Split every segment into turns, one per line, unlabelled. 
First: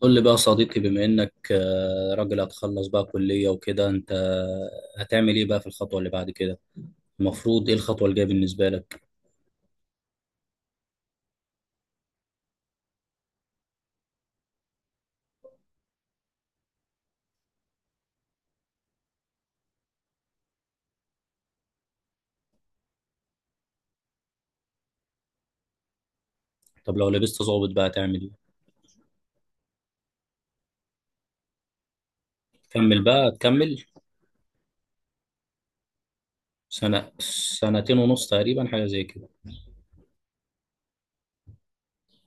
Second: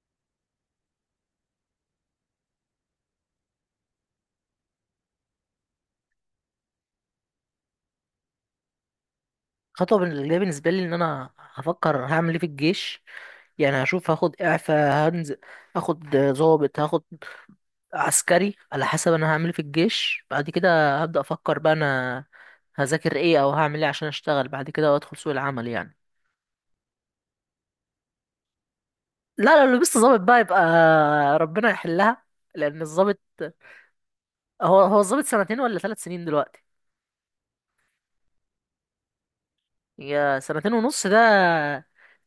قول لي بقى يا صديقي، بما انك راجل هتخلص بقى كلية وكده، انت هتعمل ايه بقى في الخطوة اللي بعد كده؟ المفروض ايه الخطوة الجاية بالنسبة لك؟
خطوة اللي بالنسبة لي إن أنا هفكر هعمل إيه في الجيش. يعني هشوف هاخد إعفاء هنزل هاخد ضابط هاخد عسكري على حسب أنا هعمل إيه في الجيش. بعد كده هبدأ أفكر بقى أنا هذاكر إيه أو هعمل إيه عشان أشتغل بعد كده وأدخل سوق العمل يعني.
طب لو لبست ضابط بقى هتعمل ايه؟
لا، لو لبست ضابط بقى يبقى ربنا يحلها. لأن
تكمل
الضابط
بقى، تكمل.
هو هو الضابط سنتين ولا 3 سنين دلوقتي؟
سنة، سنتين ونص تقريبا، حاجة زي كده.
هي سنتين ونص ده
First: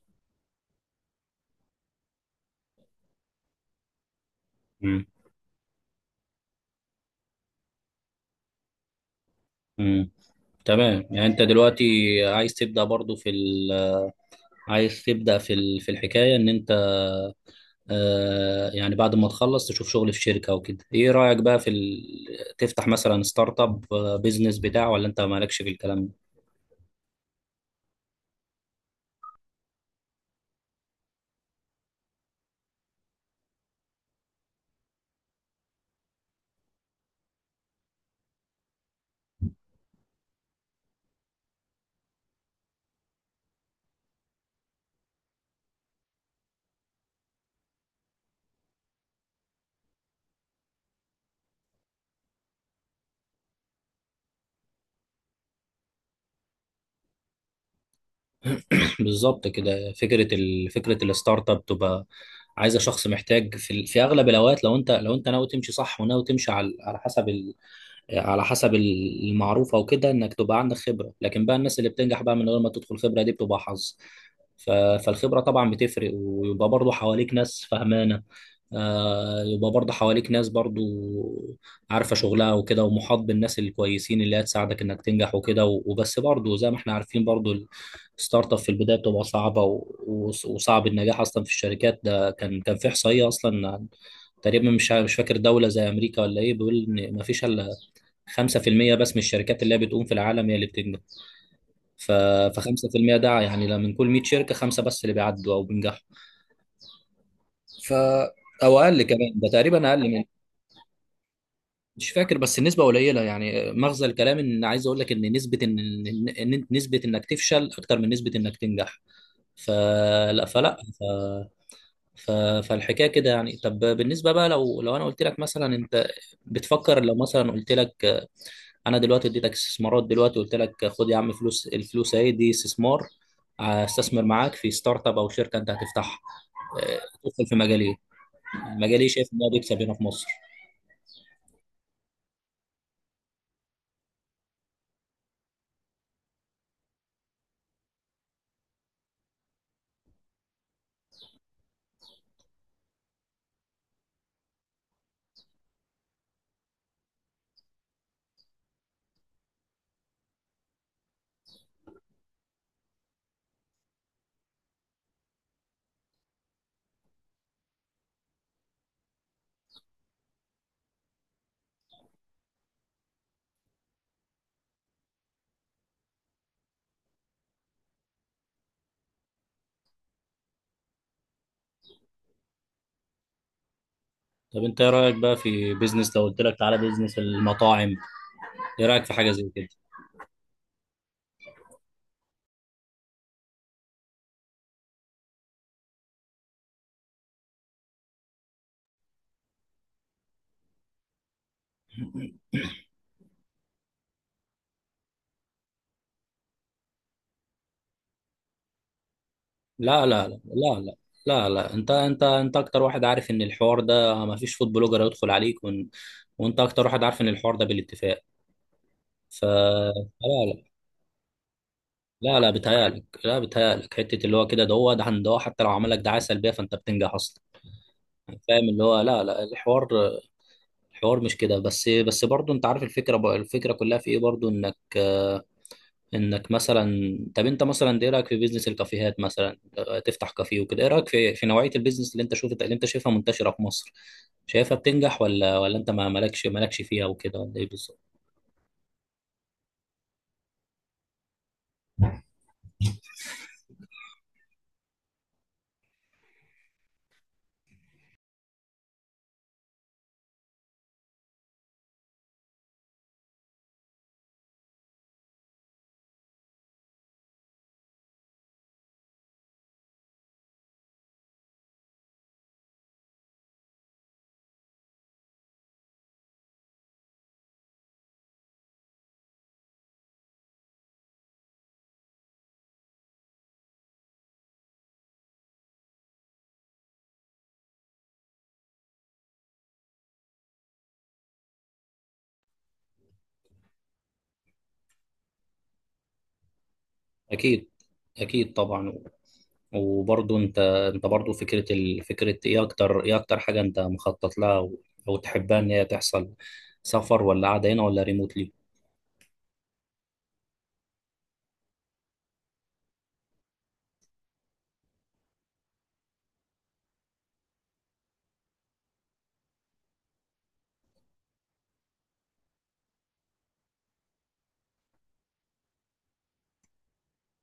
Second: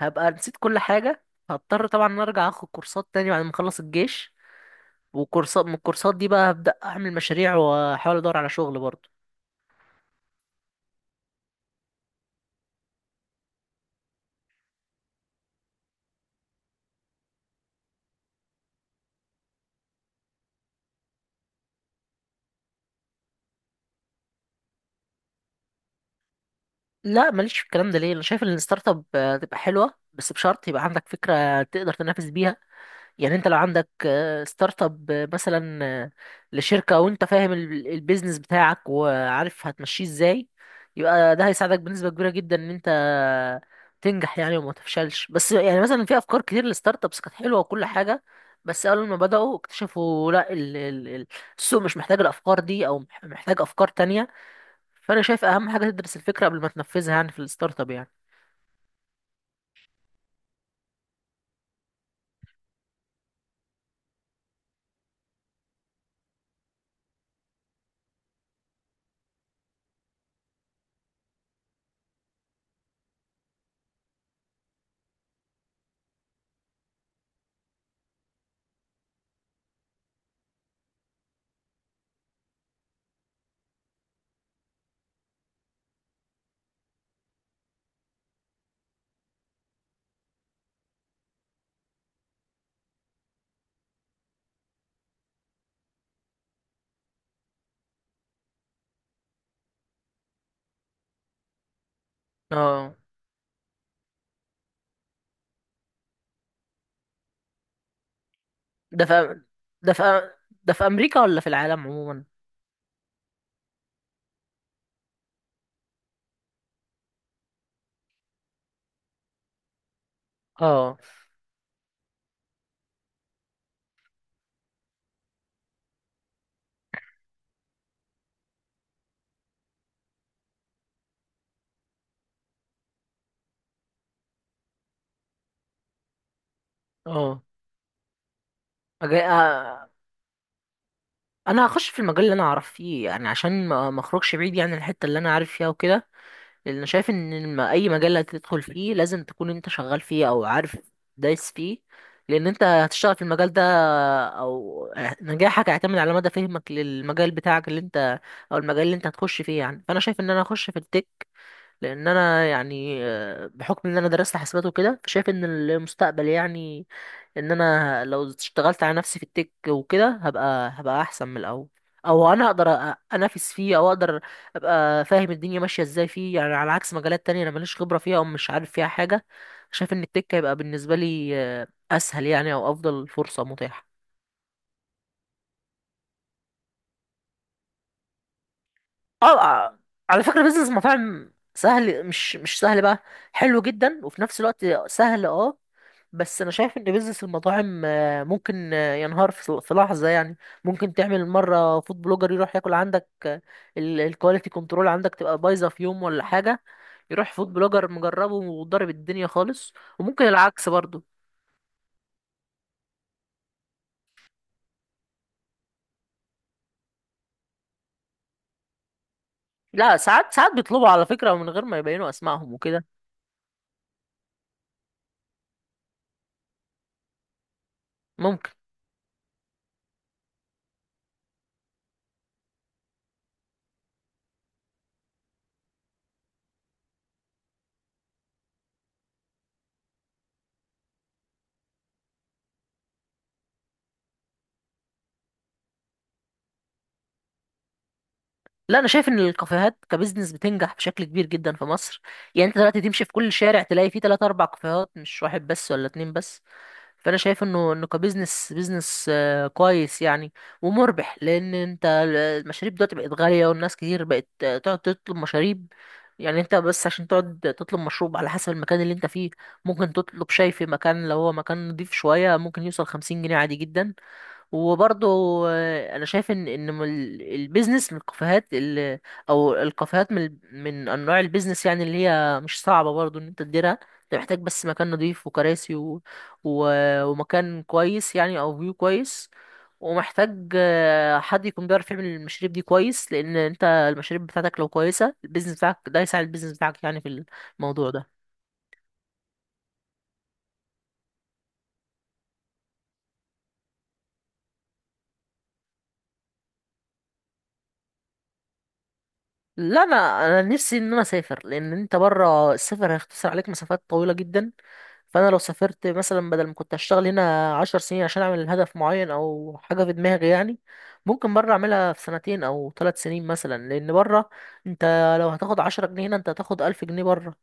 هبقى نسيت كل حاجة. هضطر طبعا إن أنا أرجع أخد كورسات تاني بعد ما أخلص الجيش.
امم
وكورسات من الكورسات دي بقى هبدأ أعمل مشاريع وأحاول أدور على شغل برضه.
امم تمام، يعني انت دلوقتي عايز تبدأ برضو في ال عايز تبدأ في ال- في الحكاية ان انت يعني بعد ما تخلص تشوف شغل في شركة او كده. ايه رأيك بقى في تفتح مثلا ستارت اب، بيزنس بتاع، ولا انت مالكش في الكلام ده؟
لا، ماليش في الكلام ده. ليه؟ أنا شايف إن الستارت اب تبقى حلوة بس بشرط يبقى عندك فكرة تقدر تنافس بيها. يعني انت لو عندك ستارت اب مثلا لشركة وانت فاهم البيزنس بتاعك وعارف هتمشيه ازاي، يبقى ده هيساعدك بنسبة كبيرة جدا ان انت تنجح يعني وما تفشلش. بس يعني مثلا في افكار كتير للستارت ابس كانت حلوة وكل حاجة، بس اول ما بدأوا اكتشفوا لا السوق مش محتاج الافكار دي او محتاج افكار تانية. فانا شايف اهم حاجة تدرس الفكرة قبل ما تنفذها يعني في الستارت اب يعني.
بالظبط كده. فكره الستارت اب تبقى عايزه شخص محتاج في، في اغلب الاوقات لو انت لو انت ناوي تمشي صح وناوي تمشي على حسب، على حسب المعروفة وكده، انك تبقى عندك خبرة. لكن بقى الناس اللي بتنجح بقى من غير ما تدخل، خبرة دي بتبقى حظ. فالخبرة طبعا بتفرق، ويبقى برضو حواليك ناس فهمانة، يبقى برضو حواليك ناس برضو عارفة شغلها وكده، ومحاط بالناس الكويسين اللي هتساعدك انك تنجح وكده. وبس برضو زي ما احنا عارفين برضو، الستارت اب في البداية بتبقى صعبة، وصعب النجاح اصلا في الشركات. ده كان في احصائية اصلا، تقريبا مش فاكر، دولة زي امريكا ولا ايه، بيقول ان مفيش الا 5% بس من الشركات اللي هي بتقوم في العالم هي اللي بتنجح. ف، ف
اه.
5% ده يعني، لا، من كل 100 شركه خمسه بس اللي بيعدوا او بينجحوا. ف، او اقل
ده
كمان،
في
ده تقريبا
ده
اقل من،
في ده في امريكا ولا في العالم
مش
عموما؟
فاكر، بس النسبه قليله. يعني مغزى الكلام، ان عايز اقول لك ان نسبه ان، إن نسبه انك تفشل اكتر من نسبه انك تنجح. فلا فلا
اه.
ف... ف... فالحكايه كده يعني. طب بالنسبه بقى، لو انا قلت لك مثلا، انت بتفكر، لو مثلا قلت لك انا دلوقتي اديتك استثمارات دلوقتي، قلت لك خد يا عم، فلوس، الفلوس اهي دي استثمار، استثمر معاك في ستارت اب او شركه انت هتفتحها،
اه.
تدخل في مجال ايه؟ مجال ايه
أجي...
شايف ان هو بيكسب
آه،
هنا في مصر؟
انا هخش في المجال اللي انا اعرف فيه يعني عشان ما اخرجش بعيد يعني عن الحته اللي انا عارف فيها وكده. لان أنا شايف ان ما اي مجال هتدخل فيه لازم تكون انت شغال فيه او عارف دايس فيه. لان انت هتشتغل في المجال ده، او نجاحك هيعتمد على مدى فهمك للمجال بتاعك اللي انت، او المجال اللي انت هتخش فيه يعني. فانا شايف ان انا هخش في التك. لان انا يعني بحكم ان انا درست حاسبات وكده فشايف ان المستقبل يعني ان انا لو اشتغلت على نفسي في التك وكده هبقى احسن من الاول. او انا اقدر انافس فيه او اقدر ابقى فاهم الدنيا ماشيه ازاي فيه يعني، على عكس مجالات تانية انا ماليش خبره فيها او مش عارف فيها حاجه. شايف ان التك هيبقى بالنسبه لي اسهل يعني او افضل فرصه متاحه.
طب انت ايه رايك بقى في بيزنس، لو قلت لك تعالى بيزنس المطاعم، ايه رايك في حاجه
اه.
زي كده؟
آه، على فكره بيزنس مطاعم سهل، مش سهل بقى، حلو جدا وفي نفس الوقت سهل اه. بس انا شايف ان بيزنس المطاعم ممكن ينهار في في لحظه يعني. ممكن تعمل مره فود بلوجر يروح ياكل عندك، الكواليتي كنترول عندك تبقى بايظه في يوم ولا حاجه، يروح فود بلوجر مجربه وضارب الدنيا خالص.
لا
وممكن
لا لا
العكس
لا لا
برضه.
لا, انت انت اكتر واحد عارف ان الحوار ده ما فيش فود بلوجر هيدخل عليك، وانت اكتر واحد عارف ان الحوار ده بالاتفاق. ف،
لا، ساعات
لا
بيطلبوا على فكره من غير ما يبينوا
لا, لا
اسمائهم وكده.
بيتهيألك، لا بيتهيألك. حتة اللي هو كده، ده هو ده عند هو، حتى لو عملك دعاية سلبية فأنت بتنجح أصلا، يعني،
ممكن.
فاهم؟ اللي هو لا، لا، الحوار، الحوار مش كده. بس بس برضه أنت عارف الفكرة بقى، الفكرة كلها في إيه برضه؟ إنك إنك مثلا، طب أنت مثلا إيه رأيك في بيزنس الكافيهات مثلا؟ تفتح كافيه وكده، إيه رأيك في نوعية البيزنس اللي أنت شفت، اللي أنت شايفها منتشرة في مصر؟ شايفها بتنجح، ولا أنت ما مالكش فيها وكده، ولا إيه بالظبط؟
لا، انا شايف ان الكافيهات كبزنس بتنجح بشكل كبير جدا في مصر. يعني انت دلوقتي تمشي في كل شارع تلاقي فيه 3 4 كافيهات، مش واحد بس ولا اتنين بس. فانا شايف انه كبزنس كويس يعني ومربح. لان انت المشاريب دلوقتي بقت غاليه والناس كتير بقت تقعد تطلب مشاريب. يعني انت بس عشان تقعد تطلب مشروب على حسب المكان اللي انت فيه، ممكن تطلب شاي في مكان، لو هو مكان نضيف شويه ممكن يوصل 50 جنيه عادي جدا. وبرضه انا شايف ان البيزنس من الكافيهات او الكافيهات من انواع البيزنس يعني اللي هي مش صعبه برضه ان انت تديرها. انت محتاج بس مكان نضيف وكراسي و... ومكان كويس يعني او فيو كويس، ومحتاج حد يكون بيعرف يعمل المشاريب دي كويس. لان انت المشاريب بتاعتك لو كويسه البيزنس بتاعك ده هيساعد البيزنس بتاعك يعني في
أكيد.
الموضوع ده.
أكيد طبعا. وبرضه انت، برضه فكره فكره ايه؟ اكتر، ايه اكتر حاجه انت مخطط لها او، أو تحبها ان هي تحصل؟ سفر، ولا قاعده هنا، ولا ريموتلي؟
لا، انا نفسي ان انا اسافر. لان انت بره السفر هيختصر عليك مسافات طويله جدا. فانا لو سافرت مثلا بدل ما كنت اشتغل هنا 10 سنين عشان اعمل هدف معين او حاجه في دماغي يعني، ممكن بره اعملها في سنتين او 3 سنين مثلا. لان بره انت لو هتاخد 10 جنيه هنا انت هتاخد 1000 جنيه بره.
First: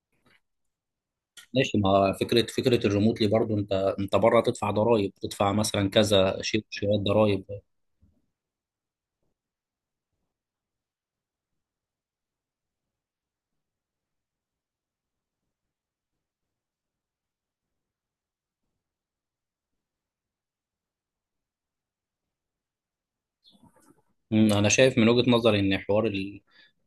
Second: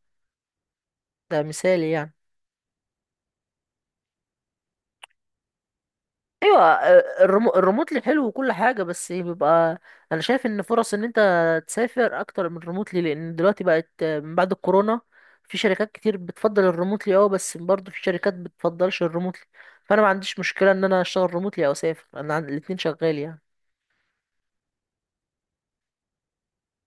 ده
ماشي.
مثالي
ما
يعني.
فكره، فكره الريموتلي برضه، انت بره تدفع ضرائب، تدفع مثلا كذا
ايوه.
شيء، شويه ضرائب.
الريموتلي حلو وكل حاجه بس بيبقى انا شايف ان فرص ان انت تسافر اكتر من الريموتلي. لان دلوقتي بقت من بعد الكورونا في شركات كتير بتفضل الريموتلي اه، بس برضه في شركات بتفضلش الريموتلي. فانا ما عنديش مشكله ان انا اشتغل ريموتلي او اسافر انا الاتنين شغال يعني.
مم، انا شايف من وجهة نظري ان حوار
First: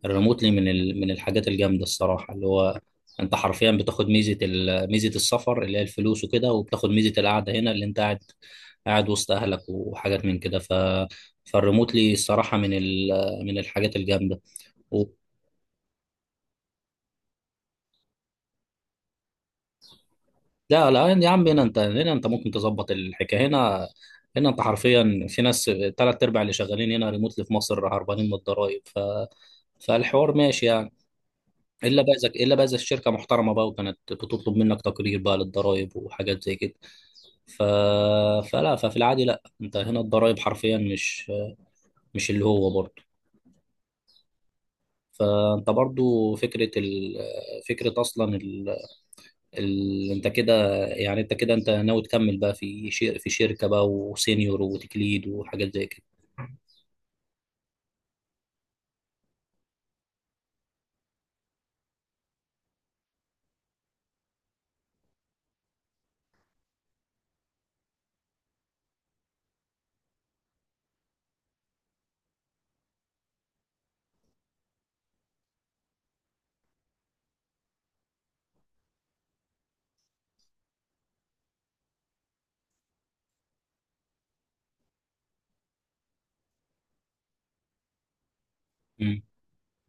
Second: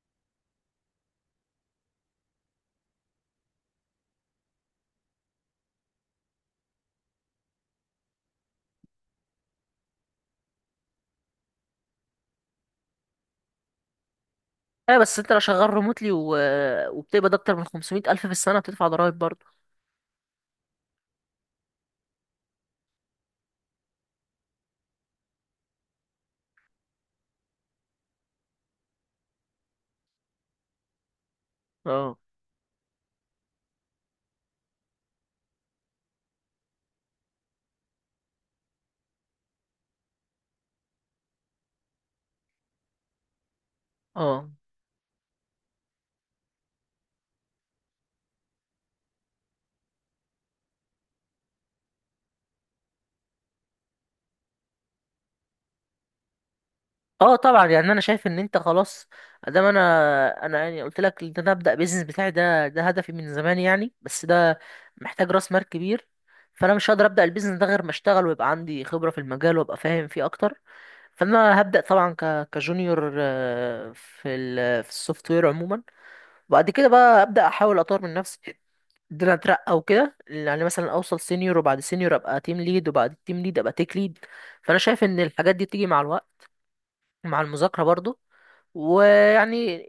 الريموتلي من من الحاجات الجامده الصراحه، اللي هو انت حرفيا بتاخد ميزه ميزه السفر اللي هي الفلوس وكده، وبتاخد ميزه القعده هنا اللي انت قاعد وسط اهلك وحاجات من كده. ف، فالريموتلي الصراحه من من الحاجات الجامده.
ايوه
و...
بس انت لو شغال ريموتلي وبتقبض اكتر من 500 الف في السنه بتدفع ضرائب برضه.
لا, يعني يا عم، هنا انت، هنا انت ممكن تظبط الحكايه هنا. هنا انت حرفيا في ناس، تلات ارباع اللي شغالين هنا ريموتلي في مصر هربانين من الضرايب. ف، فالحوار ماشي يعني. الا بقى
اه.
اذا، الشركه محترمه بقى وكانت بتطلب منك تقرير بقى للضرائب وحاجات زي كده. ف... فلا، ففي العادي لا، انت هنا الضرائب حرفيا مش، مش اللي هو برضه.
اه.
فانت برضه فكره فكره اصلا انت كده، يعني انت كده، انت ناوي تكمل بقى في في شركه بقى، وسينيور وتكليد وحاجات زي كده.
اه طبعا. يعني انا شايف ان انت خلاص. ادام انا، انا يعني قلت لك ان انا ابدا بيزنس بتاعي ده، ده هدفي من زمان يعني، بس ده محتاج راس مال كبير. فانا مش هقدر ابدا البيزنس ده غير ما اشتغل ويبقى عندي خبره في المجال وابقى فاهم فيه اكتر. فانا هبدا طبعا كجونيور في السوفت وير عموما. وبعد كده بقى ابدا احاول اطور من نفسي ان انا اترقى وكده. يعني مثلا اوصل سينيور وبعد سينيور ابقى تيم ليد وبعد التيم ليد ابقى تيك ليد. فانا شايف ان الحاجات دي بتيجي مع الوقت مع المذاكرة برضو.
امم
ويعني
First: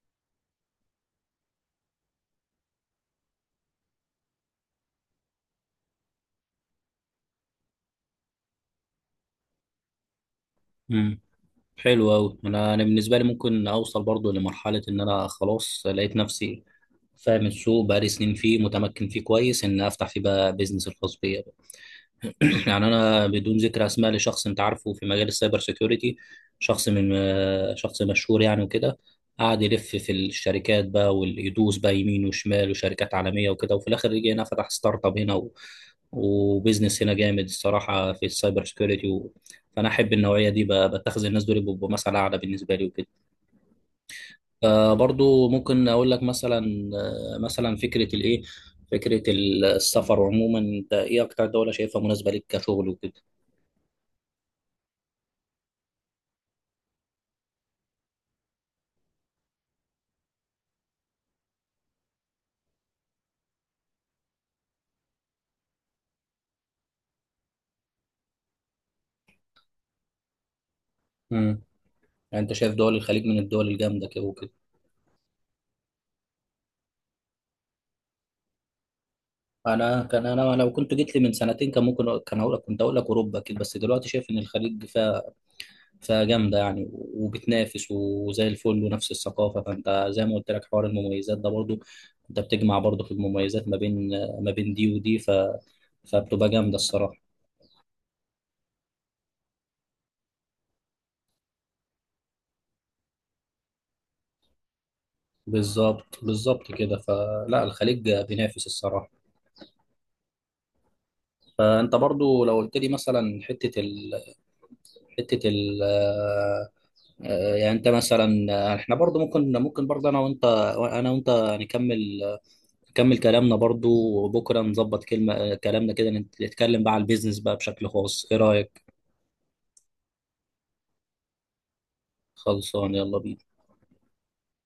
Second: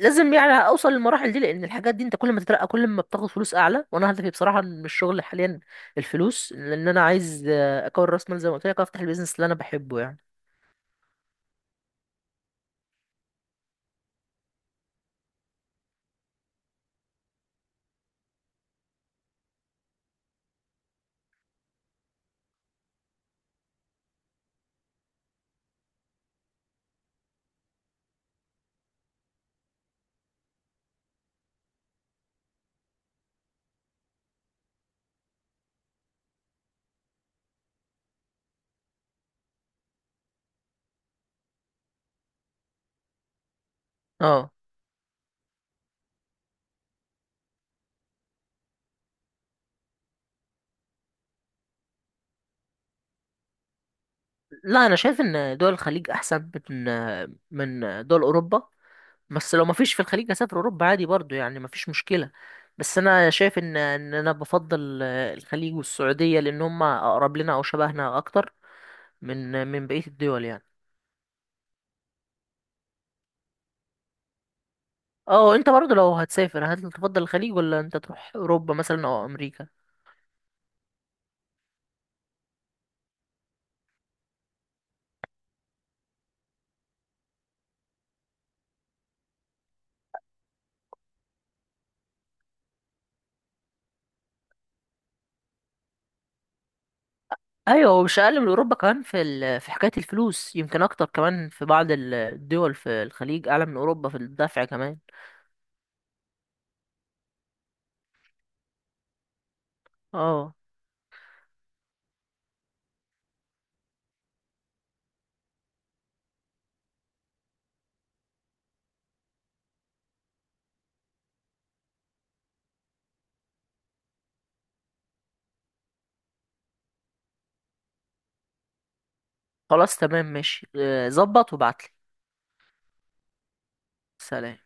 لازم يعني اوصل للمراحل دي. لان الحاجات دي انت كل ما تترقى كل ما بتاخد فلوس اعلى. وانا هدفي بصراحه من الشغل حاليا الفلوس، لان انا عايز اكون راس مال زي ما قلت لك افتح البيزنس اللي انا بحبه يعني.
امم حلو قوي. انا، بالنسبه لي ممكن اوصل برضه لمرحله ان انا خلاص لقيت نفسي فاهم السوق، بقالي سنين فيه، متمكن فيه كويس، ان افتح فيه بقى بيزنس الخاص بيا بقى. يعني انا بدون ذكر اسماء، لشخص انت عارفه في مجال السايبر سيكيورتي، شخص من، شخص مشهور يعني وكده، قعد يلف في الشركات بقى، ويدوس بقى يمين وشمال وشركات عالميه وكده، وفي الاخر رجع هنا فتح ستارت اب هنا، و... وبيزنس هنا جامد الصراحه في السايبر سيكيورتي. و... فانا احب النوعيه دي بقى. بتخذ الناس دول بيبقوا مثل اعلى بالنسبه لي وكده.
اه.
برضو ممكن اقول لك مثلا، مثلا فكره الايه، فكره السفر عموما، انت ايه اكتر دوله شايفها مناسبه ليك كشغل وكده؟
لا انا شايف ان دول الخليج احسن من دول اوروبا. بس لو ما فيش في الخليج اسافر اوروبا عادي برضو يعني، ما فيش مشكله. بس انا شايف ان انا بفضل الخليج والسعوديه، لان هم اقرب لنا او شبهنا اكتر من بقيه الدول يعني.
امم يعني انت شايف دول الخليج من الدول الجامده كده وكده.
اه انت برضه لو هتسافر هل تفضل الخليج ولا انت تروح اوروبا مثلا او امريكا؟
انا كان، انا لو كنت جيت لي من سنتين كان هقول لك، كنت هقول لك اوروبا كده. بس دلوقتي شايف ان الخليج فيها جامده يعني، وبتنافس وزي الفل، ونفس الثقافه. فانت زي ما قلت لك، حوار المميزات ده برضو، انت بتجمع برضو في المميزات ما بين، ما بين دي ودي. ف، فبتبقى جامده الصراحه.
ايوه، ومش اقل من اوروبا كمان في في حكايه الفلوس، يمكن اكتر كمان في بعض الدول في الخليج اعلى من اوروبا في الدفع كمان.
بالظبط، كده. فلا، الخليج بينافس الصراحه.
اه
فانت برضو لو قلت لي مثلا، حته ال... حته ال... آه، آه، يعني انت مثلا، احنا برضو ممكن، برضو انا وانت، انا وانت نكمل، نكمل كلامنا برضو. وبكره نظبط كلمه، كلامنا كده، نتكلم بقى على البيزنس بقى بشكل خاص. ايه رايك؟
خلاص تمام ماشي ظبط وابعتلي.
خلصان، يلا بينا.
سلام.